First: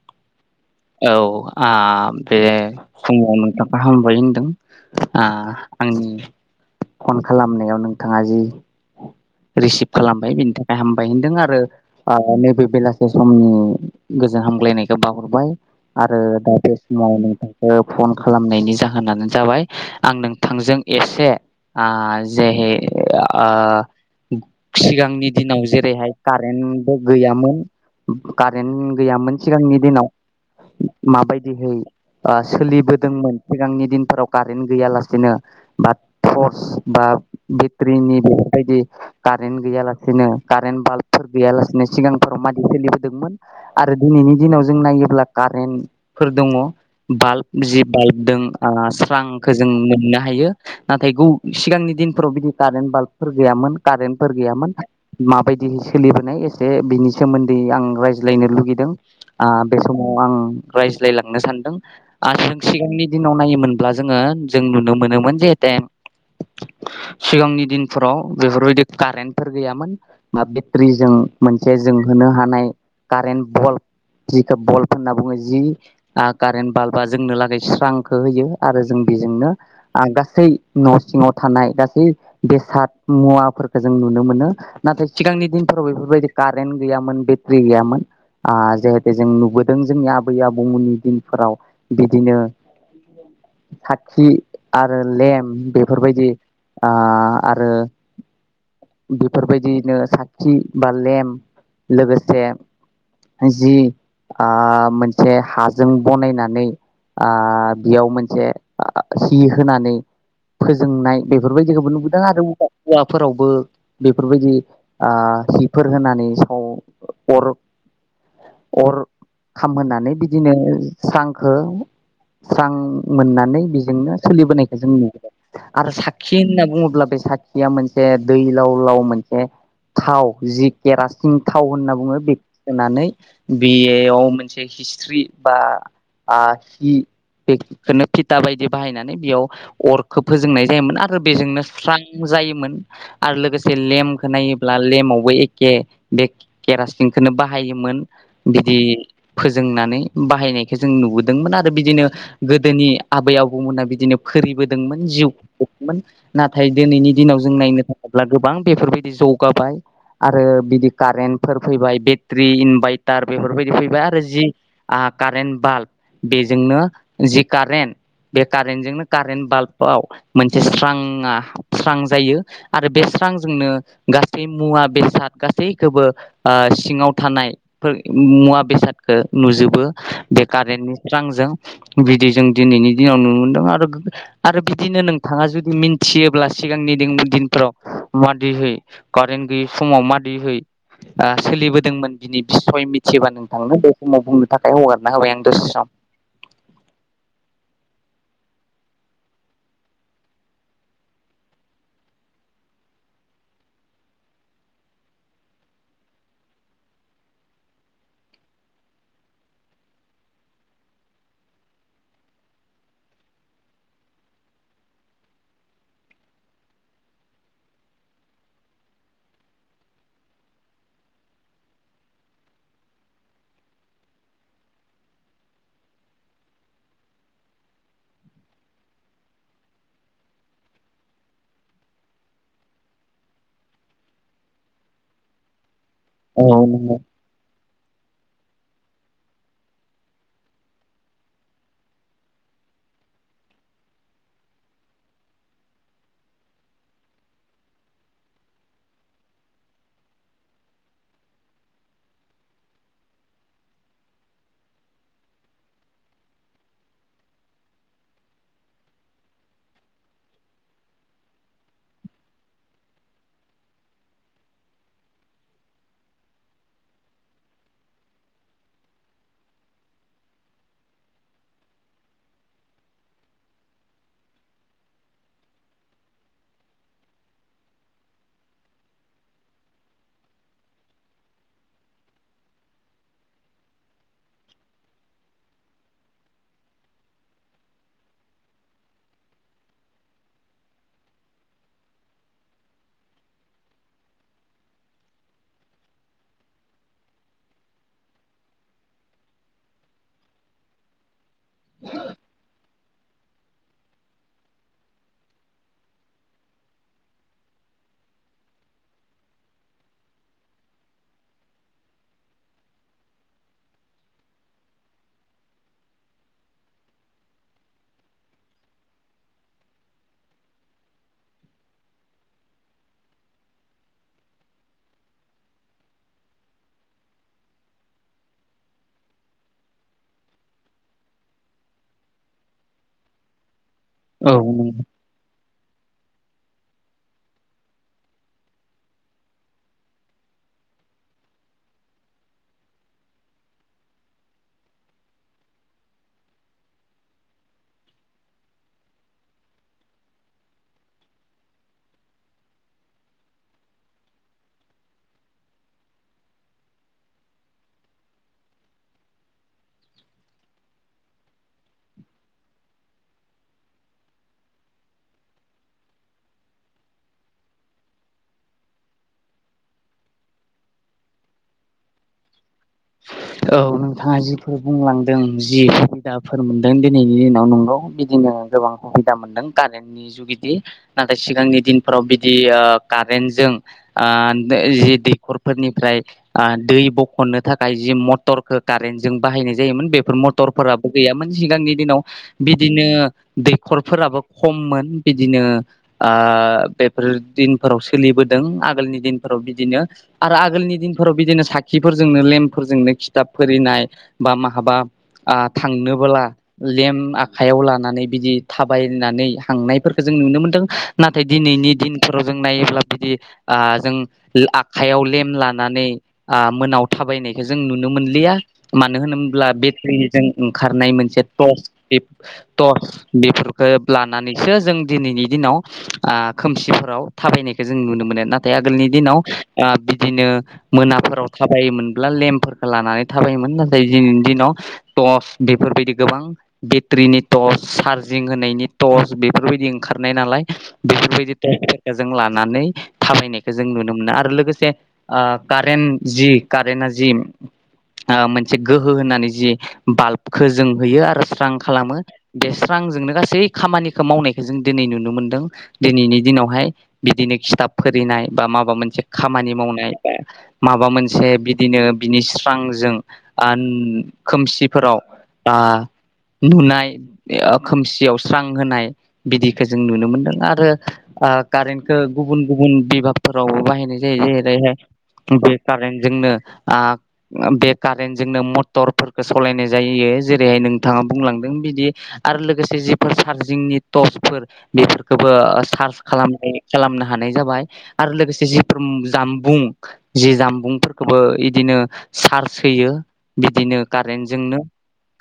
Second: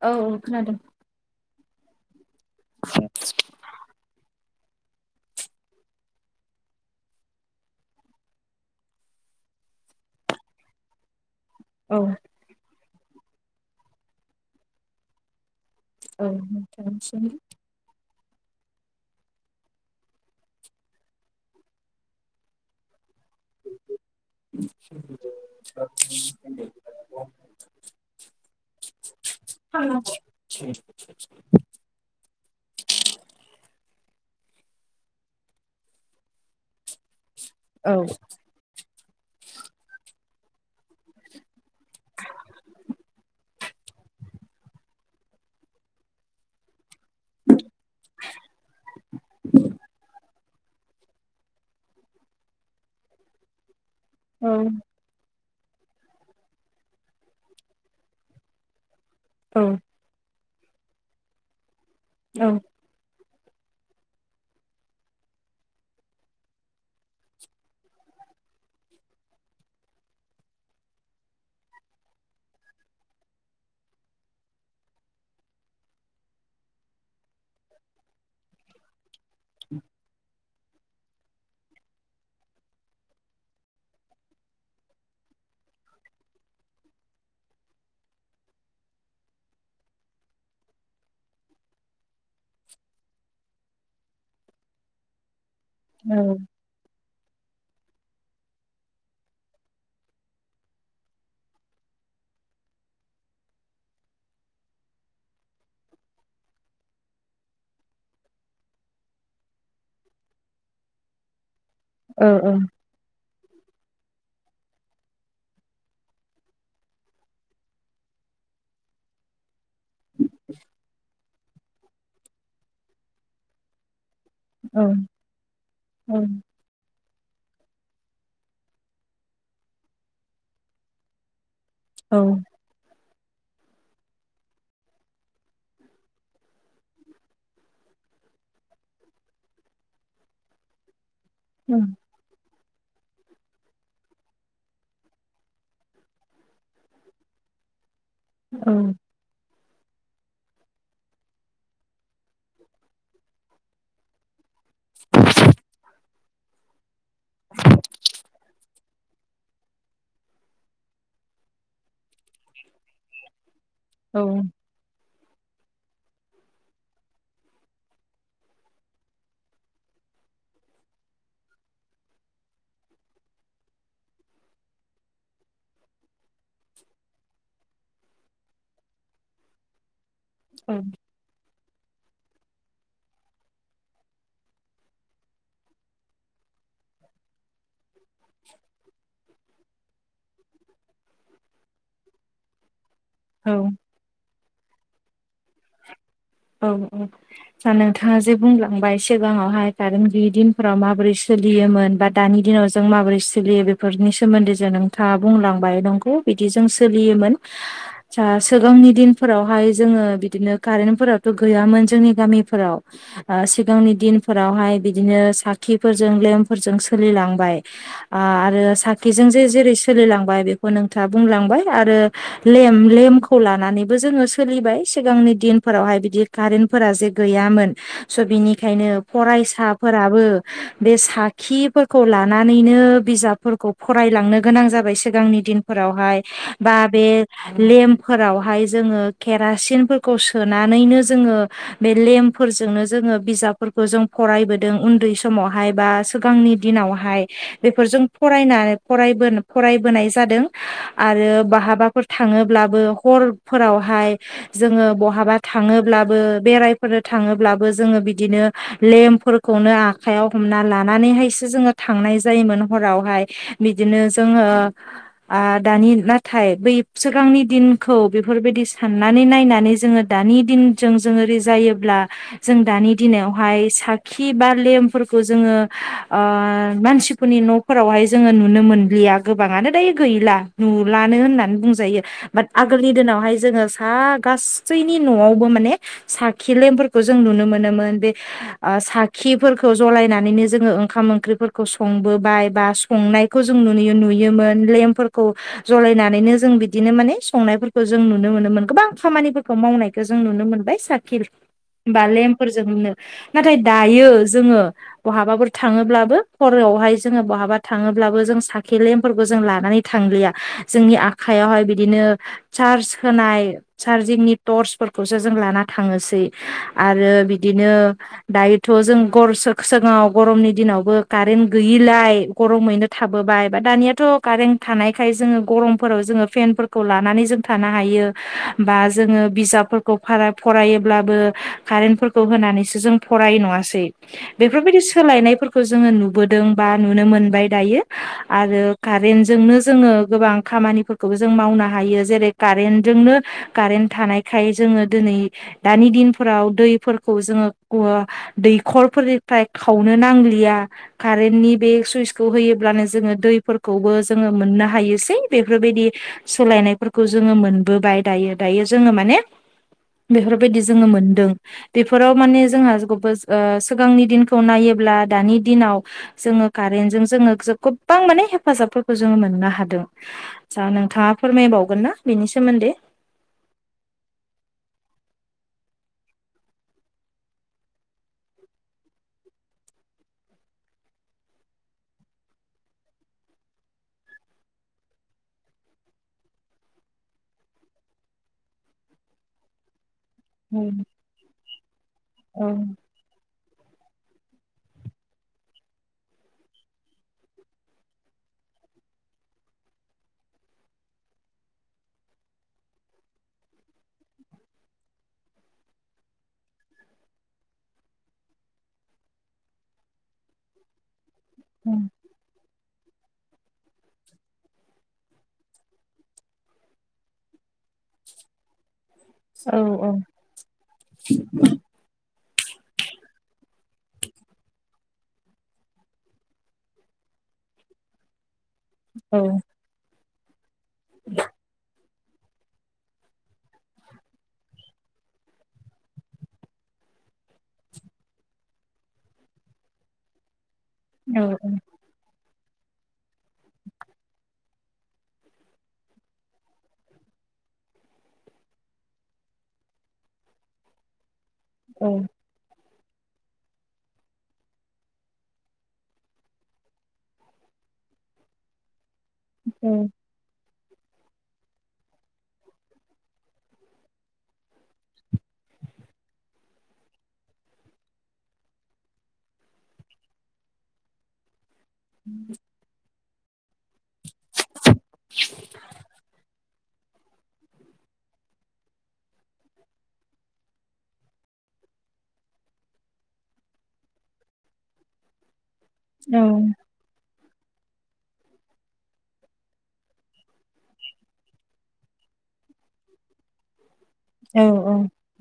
औ खोनादों औ आ बे समाव नोंथां हाम बाय होनदों आंनि फन खालामनायाव नोंथाङा जि रिसिभ खालामबाय बिनि थाखाय हामबाय होनदों आरो औ आरो नैबे बेलासे समनि गोजोन हामग्लायनायखौ बाहरबाय। आरो औ दा बे समाव नोंथांनिसिम नोंथांखौ फन खालामनायनि जाहोनानो जाबाय आं नोंथांजों एसे जेहै ओ सिगांनि दिनाव जेरैहाय कारेन्टबो गैयामोन। कारेन्ट गैयामोन सिगांनि औ दिनाव माबायदिहै सोलिबोदोंमोन सिगांनि दिन फोराव कारेन्ट गैया लासेनो बा टर्स बा औ बेत्रिनि बायदि कारेन्ट गैयालासेनो कारेन्ट बाल्बफोर गैयालासेनो सिगांफोराव माददि सोलिबोदोंमोन आरो दिनै नि दिनाव जों नायोब्ला कारेन्टफोर दङ बाल्ब जि बाल्ब दं आ स्रांखौ जों मोननो हा यो नाथाय गौ सिगांनि दिनफोराव बिदि कारेन्ट बाल्बफोर गैयामोन। कारेन्टफोर औ गैयामोन मा बायदि सोलिबोनाय एसे बिनि सोमोन्दै आं रायज्लायनो लुगैदों आ औ बे सम आं रायज्लाय लांनो सानदों औ आरो जों सिगांनि दिनाव नायोमोनब्ला जोङो जों नुनो मोनोमोन जिहेते सिगांनि दिनफोराव बेफोरबायदि कारेन्टफोर गैयामोन मा बेट्रिजों मोनसे जोंहो हानाय कारेन्ट बल्ब जिखौ बल्ब होनना बुङो जि कारेन्ट बाल्बा जोंनो लागै स्रांखौ होयो आरो जों बेजोंनो आरो गासै न' सिङाव थानाय गासै बेसाद मुवाफोरखौ जों नुनो मोनो नाथाय सिगांनि दिन फोराव बिफोरबायदि कारेन्ट गैयामो बेट्रि गैयामोन आ जिहेतु जों नुबो जों जोंनि आबै आबौमोननि दिनफोराव बिदिनो साखि आरो लेम बेफोरबायदि आ आरो बेफोरबायदियैनो साथि बा लेम लोगोसे जि आ मोनसे हाजों बनायनानै आ बेयाव मोनसे सि होनानै फोजोंनाय बेफोरबाय दिखौबो नुबोदों औ आरो [unintelligible] औवाफोरावबो बेफोरबायदि आ सिफोर होनानै साव अर अर खामहोनानै बिदिनो सांखौ स्रां मोननानै बेजोंनो सोलिबोनायखौ जों [inaudible] आरो साखि होनना बुङोब्ला बे सा खिया मोनसे दै लाव लाव मोनसे थाव जि केरासिन थाव होनना बुङो बेखो सोनानै बे याव मोनसे हिस्ट्रि बा आ घि बेखोनो फिता बायदि बाहायनानै बेयाव अरखौ फोजोंनाय जायोमोन आ रो बेजोंनो स्रां जायोमोन आरो लोगोसे लेमखौ नायोब्ला लेमावबो एखे बे केरासिनखौनो बाहायोमोन। बिदि फो जोंनानै बाहायनायखौ जों नुबोदोंमोन आरो बिदिनो गोदोनि आबै आबौमोना बिदिनो फोरिबो दोंमोन जिव खुंदोंमोन नाथाय दोनैनि दिनाव जों नायनो थाङोब्ला गोबां बेफोरबायदि जौगाबाय आरो बिदि कारेन्टफोर फैबाय बेट्रि इनभाइट तार बेफोरबायदि फैबाय आरो जि आ कारेन्ट बाल्ब बेजोंनो जि कारेन्ट बे कारेन्टजोंनो कारेन्ट बाल्बाव मोनसे स्रांआ स्रां जायो आरो बे स्रां जोंनो गासै मुवा बेसाद गासैखोबो ओ सिङाव थानाय फोर मुवा बेसादखो नुजोबो बे कारेन्टनि स्रांजों बिदि जों दिनैनि दिनाव नुनो मोनदों आरो आरो बिदिनो नोंथाङा जुदि मिन्थियोब्ला सिगांनि दिन दिनफ्राव मादिहै कारेन्ट गैयै समावहाय मादिहै ओ सोलिबोदोंमोन बिनि बिसय मिथियोबा औ नोंथांनो बे समाव बुंनो थाखाय हगारना होबाय आं दसे सम औ औ दा नोंथाङा जे बुंलांबाय सिगाङावहाय कारेन्ट गैयि दिनफोराव माबोरै सोलियोमोन बा दानि दिनाव जों माबोरै सोलियो बेफोरनि सोमोन्दै जों नोंथाङा बुंलांबाय नंगौ बिदि जों सोलियोमोन जा सिगांनि दिनफोरावहाय जोङो बि दिनो कारेन्ट फोराथ गैयामोन जोंनि गामिफोराव ओ सिगांनि दिनफोरावहाय बिदिनो साखि फोरजों लेम फोरजों सोलिलांबाय आ आरो साखिजों जे जेरै सोलिलांबा य बेखौ नोंथाङा बुंलांबाय आरो लेम लेमखौ लानानैबो जोङो सोलिबाय सिगांनि दिनफोरावहाय बिदि कारेन्टफोरा जे गैयामोन स बिनिखायनो फरायसाफोरा बो बे साखिफोरखौ लानानैनो बिजाबफोरखौ फरायलांनो गोनां जाबाय सिगांनि दिनफोरावहाय औ बा नंगौ बे लेम फोरावहाय जोङो केेरासिन फोरखौ सोनानैनो जोङो बे लेम्पफोरजोंनो जोङो बिजाबफोरखौ जों फरायबोदों उन्दै समावहाय बा सोगांनि दिनावहाय बेफोरजों फरायना फरायबो नाय जादों आरो बाहाबाफोर थाङोब्लाबो हरफोरावहाय जोङो बहाबा थाङोब्लाबो बेरायफोरो थाङोब्लाबो जोङो बिदिनो लेम्पफोरखौ खौनो आखायाव हमना लानानैहायसो जोङो थांनाय जायोमोन हरावहाय बिदिनो जोङो ओ आ दानि नाथाय बै सोगांनि दिनखौ बेफोरबायदि साननाय नै नायनानै नायनानै जों दानि दिनजों जों रिजायोब्ला जों दानि दिनावहाय साख खि बा लेमफोरखौ जोङो मानसिफोरनि नफोरावहाय जोङो नुनो मोनलिया आ गोबाङानो दायो गैला नुलानो होननानै बुंजायो बाद आगोलनि दिनावहाय जोङो सा हा गासैनि नआवबो माने साखि लेमफोरखौ जों नुनो मोनोमोन बे ओ साखिफोरखौ जलायनानैनो जोङो ओंखाम ओंख्रिफोरखौ संबोबाय बा संनायखौ जों नुनो रो नुयोमोन लेमपफोरखौ जलायनानैनो जों बिदिनो माने संनायफोरखौ जों नुनो मोनोमोन गोबां खामानिफोरखौ मावनायखौ जों नुनो मोनबाय साखि‌ बा लेम्पफोरजोंनो नाथाय दायो जोङो बहाबाफोर थाङोब्लाबो हरआवहाय जोङो बहाबा थाङो ब्लाबो जों साखि लेम्फोरखौ जों लानानै थांलिया जोंनि आखयावहाय बिदिनो सार्स होनाय चार्जिंनि टर्सफोरखौसो जों लाना थाङोसै आरो बिदिनो दायोथ थ' जों गर सख सिगाङाव गरमनि दिनावबो कारेन्ट गैयिलाय गरमैनो थाबोबाय बा दा दानियाथ कारेन्ट थानायखाय जोङो गरमफोराव जोङो फेनफोरखौ लानानै जों थानो हायो बा जोङो बिजाबफोरखौ बारा फरायोब्लाबो कारेन्टफोरखौ होनानैसो जों फरायो नङासै औ नंगौ बेफोरबायदि सोलायनायफोरखौ जोङो नु बोदों बा नुनो मोनबाय दायो‌ आरो कारेन्ट जोंनो जोङो गोबां खामानि फोरखौ जों मावनो हायो जेरै कारेनजोंनो कारेन थानायखाय जोङो दिनै दानि दिनफोराव दैफोरखौ जोङो ओ दैखरफोरनिफ्राय खावनो नांलिया कारेन्नि बे सुइसखौ होयोब्लानो जोङो दैफोर खौबो जोङो मोननो हायोसै बेफोरबायदि सोलायनायफोरखौ जोङो मोनबोबाय दायो दायो जोङो माने बेफोरबायदि जोङो मोनदों बेफोराव माने जोंहा जबो ओ सिगांनि दिनखौ नायोब ब्ला दानि दिनाव जोङो कारेन्ट जों जोङो गोबां माने हेफाजाबफोरखौ जोङो मोननो हादों आसा नोंथाङा फोरमायबावगोन ना बेनि सोमोन्दै औ नोंथाङा जिफोर बुंलांदों जि सुबिदाफोर मोनदों दिनैनि दिनाव नंगौ बिदिनो गोबां सुबिदा मोनदों कारेन्टनि जुगिदि नाथाय सिगांनि दिनफोराव बिदि ओ कारेन्ट जों ओ जि दैखरफोरनिफ्राय ओ दै बख'नो थाखाय जि मथ तरखो कारेन्ट जों बाहायनाय जायोमोन बे औ मटरफोराबो गैयामोन सिगांनि दिनाव औ बिदिनो दैखरफोराबो खममोन बिदिनो ओ बेफोर दिनफोराव सोलिबो दों आगोलनि दिनफोराव बिदिनो आरो आगोलनि दिनफोराव बिदिनो साखिफोरजोंनो लेमफोरजोंनो खि थाब फोरिनाय बा माहाबा ओ थांनोबोला लेम आखायाव लानानै बिदि थाबायनानै हांनायफोरखौ जों नुनो मोनदों नाथाय औ दिनैनि दिनफोराव जों नायोब्ला बिदि आ जों आखायाव लेम लानानै आ मोनायाव थाबायनायखौ जों नुनो नुनो मोनलिया मानो होनोब्ला बेटारिजों ओंखारनाय मोनसे टर्च बे टर्च बे लोब लानानैसो जों दिनैनि दिनाव ओ खोमसिफोराव थाबायनायखौ जों नुनो मोनो ना थाय आगोलनि औ दिनाव ओ बिदिनो मोनाफोराव थाबायोमोनब्ला लेम्पफोर लानानै थाबायोमोन नाथाय दिनैनि दिनाव टर्च बेफोरबायदि गोबां बेट्रिनि टर्च चार्जिं होनायनि टर्च बेफोरबायदि ओंखारनाय नालाय औ बेफोरबायदि टर्सफोरखौ जों लानो नानै थाबायनायखौ जों नुनो मोनो आरो लोगोसे कारेन्ट जि कारेन्ट आ जि ओ मोनसे गोहो होननानै जि बाल्बखौ जों होयो आरो स्रां औ खालामो बेस रांजोंनो गासै खामानिखौ मावनायखौ जों दिनै नुनो मोनदों दिनैनि दिनावहाय बिदिनो खिथाब फोरोंनाय बा माबा मोनसे खामानि औ मावनाय बा माबा मोनसे बिदिनो बिनि स्रांजों आ खोमसिफोराव आ नुनाय खोमसियाव स्रां होनाय बिदिखौ जों नुनो मोनदों आरो ओ कारेन्टखौ गुबुन गुबुन बिभाबफोराव बाहायनाय जे जे रैहाय बे कारेन्ट जोंनो ओ बे कारेन्ट जोंनो मटरफोरखौ सालायनाय जायो जेरैहाय नोंथाङा बुंलांदों। आरो लोगोसे जिफोर सारजिंनि बेफोरखौबो ओ सारज औ खालाम खालामनो हानाय। जाबाय आरो लोगोसे जि जामबुं जि जामबुंफोरखौबो बिदिनो चार्ज होयो बिदिनो कारेन्ट औ जोंनो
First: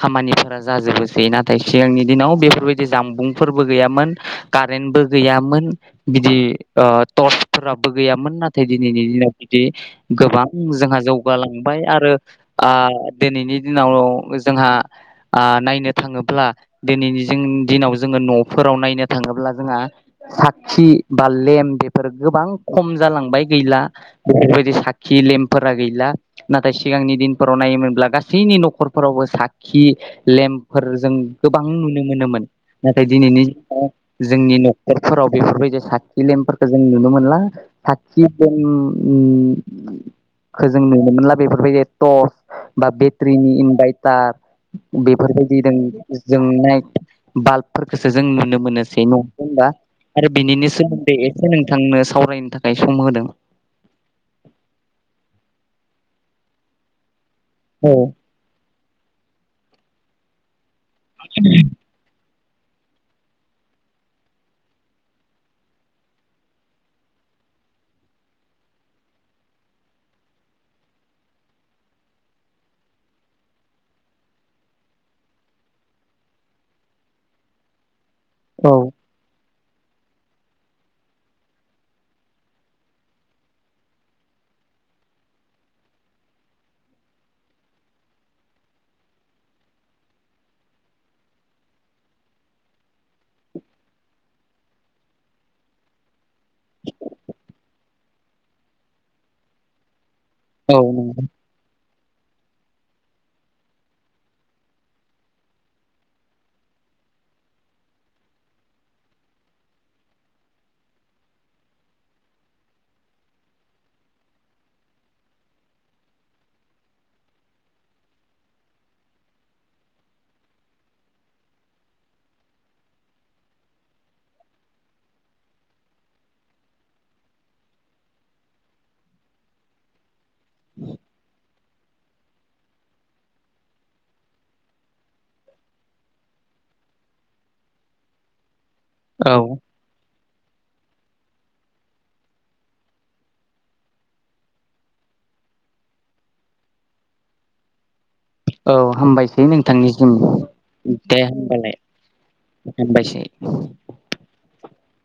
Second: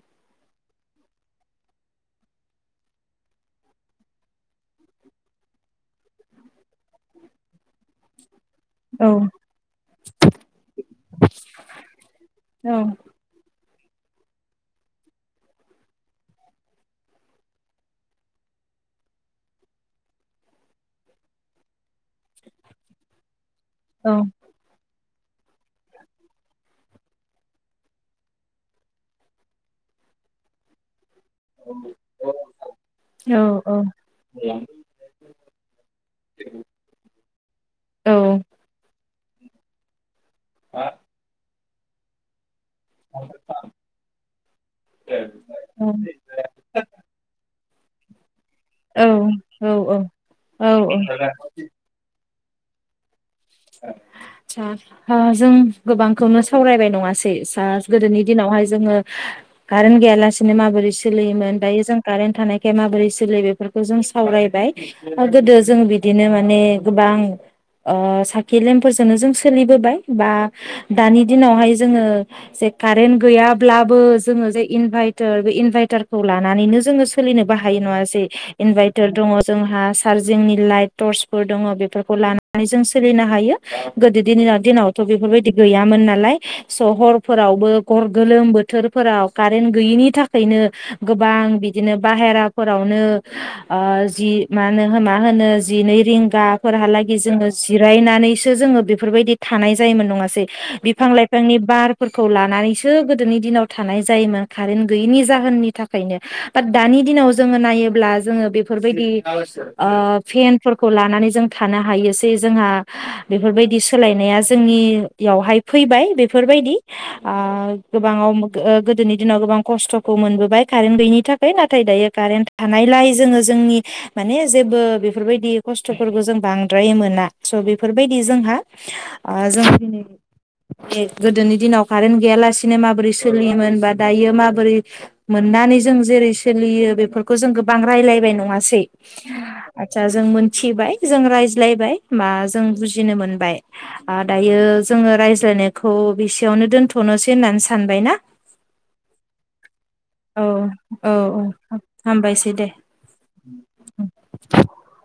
खामानि जाजोबोसै नाथाय सिगांनि दिनाव बेफोरबायदि जामबुंफोरबो गैयामोन कारेन्टबो गैयामोन बिदि टर्सफोराबो गैयामोन न नै दिनैनि औ दिनाव जुदि गोबां जोंहा जौ गालांबाय आरो आ दिनैनि दिनाव जोंहा आ नायनो थाङोब्ला दिनैनि दिनाव जोङो न'फोर फोराव नायनो थाङोब्ला जोंहा साखि बा लेम बेफोर गोबां खम जालांबाय गैला बेफोरबायदि साखि लेम्फोरा गैला नाथाय सिगांनि दिनफोराव नायोमोनब्ला गासैनि न'खरफोरावबो साखि लेम्पफोरजों गोबां नुनो मोनोमोन नाथाय दिनैनि दिनाव जोंनि न'खरफोराव बेफोरबायदि साखि ल फोरखौ जों नुनो मोनला औ साखि जों ओ बेफोरबायदि ट'द बा बेटारिनि इनभारटार बेफोरबायदि जोंनाय बाल्ब बेफोरखोसो जों नुनो मोनोसै नंङा होनबा आरो बिनिनो औ औ सोमोन्दै एसे नोंथांनो सावरायनो थाखाय सम होदों ओ जों गोबांखौनो सावरायबाय नङासै औ गोदोनि दिनावहाय जोङो कारेन गैयालासिनो माबोरै सोलियोमोन दायो जों कारेन थानाय माबोरै सोलि बेफोरखौ जों सावरायबाय आरो गोदो जों बिदिनो माने गोबां ओ सा लेमफोरजोंनो जों सोलिबोबाय बा दानि दिनावहाय जोङो जे कारेन्ट गैया जोङो जे इनभायटार बे इनभायटारखौ लानानैनो जोङो सोलिनोबो हायो नङासै औ इनभायटार दङ जोंहा चार्जिंनि लाइट टर्चफोर दङ बेफोरखौ लानानै जों सोलिनो। थायो दिनावथ' बेफोरबायदि गैयामोन नालाय स 'हरफोरावबो [unintelligible] गोलोम बोथोरफोराव कारेन्ट गैयिनि थाखायनो गोबां बिदिनो बाहेराफोरावनो ओ जि मा होनो मा होनो जिनै रिंगाफोरहालागै जोङो जिरायनानै नैसो जोङो बेफोरबादि थानाय जायोमोन नङासै औ बिफां नंगौ लाइफांनि बार फोरखौ लानानैसो गोदोनि दिनाव थानाय जायोमोन कारेन्ट गैयैनि जाहोननि थाखायनो बाट दानि दिनाव जोङो नायोब्ला जोङो बेफोरबायदि ओ फेनफोरखौ लानानै जों थानो हायो। बेसै जोंहा बेफोरबायदि सोलायनाया जोंनियावहाय फैबाय बेफोरबायदि ओ गोबाङाव गोदोनि दिनाव गोबां खस्थ'खौ मोनबोबाय कारेन्ट गैयिनि थाखाय नाथाय दायो कारेन्ट थानाय लाइ जोङो जोंनि माने जेबो बेफोरबायदि खस्थ'फोरखौ जों बांद्राय मोना। स' बेफोरबायदि जोंहा ओ जों दिनै गोदोनि दिनाव कारेेनत गैयालासिनो माबोरै सोलियोमोन बा दायो माबोरै मोननानै जों जेरै सोलियो। बेफोरखौ जों गोबां रायलायबाय नङासै। औ आतसा जों मोनथिबाय जों रायज्लायबाय। मा जों बुजिनो मोनबाय दायो जोङो रायज्लायनायखौ बेसेयावनो दोनथ' नोसै होननानै सानबाय ना। औ हामबायसै नोंथांनिसिम औ औ दे औ हामबालाय हामबायसै दे हामबायसै [unintelligible]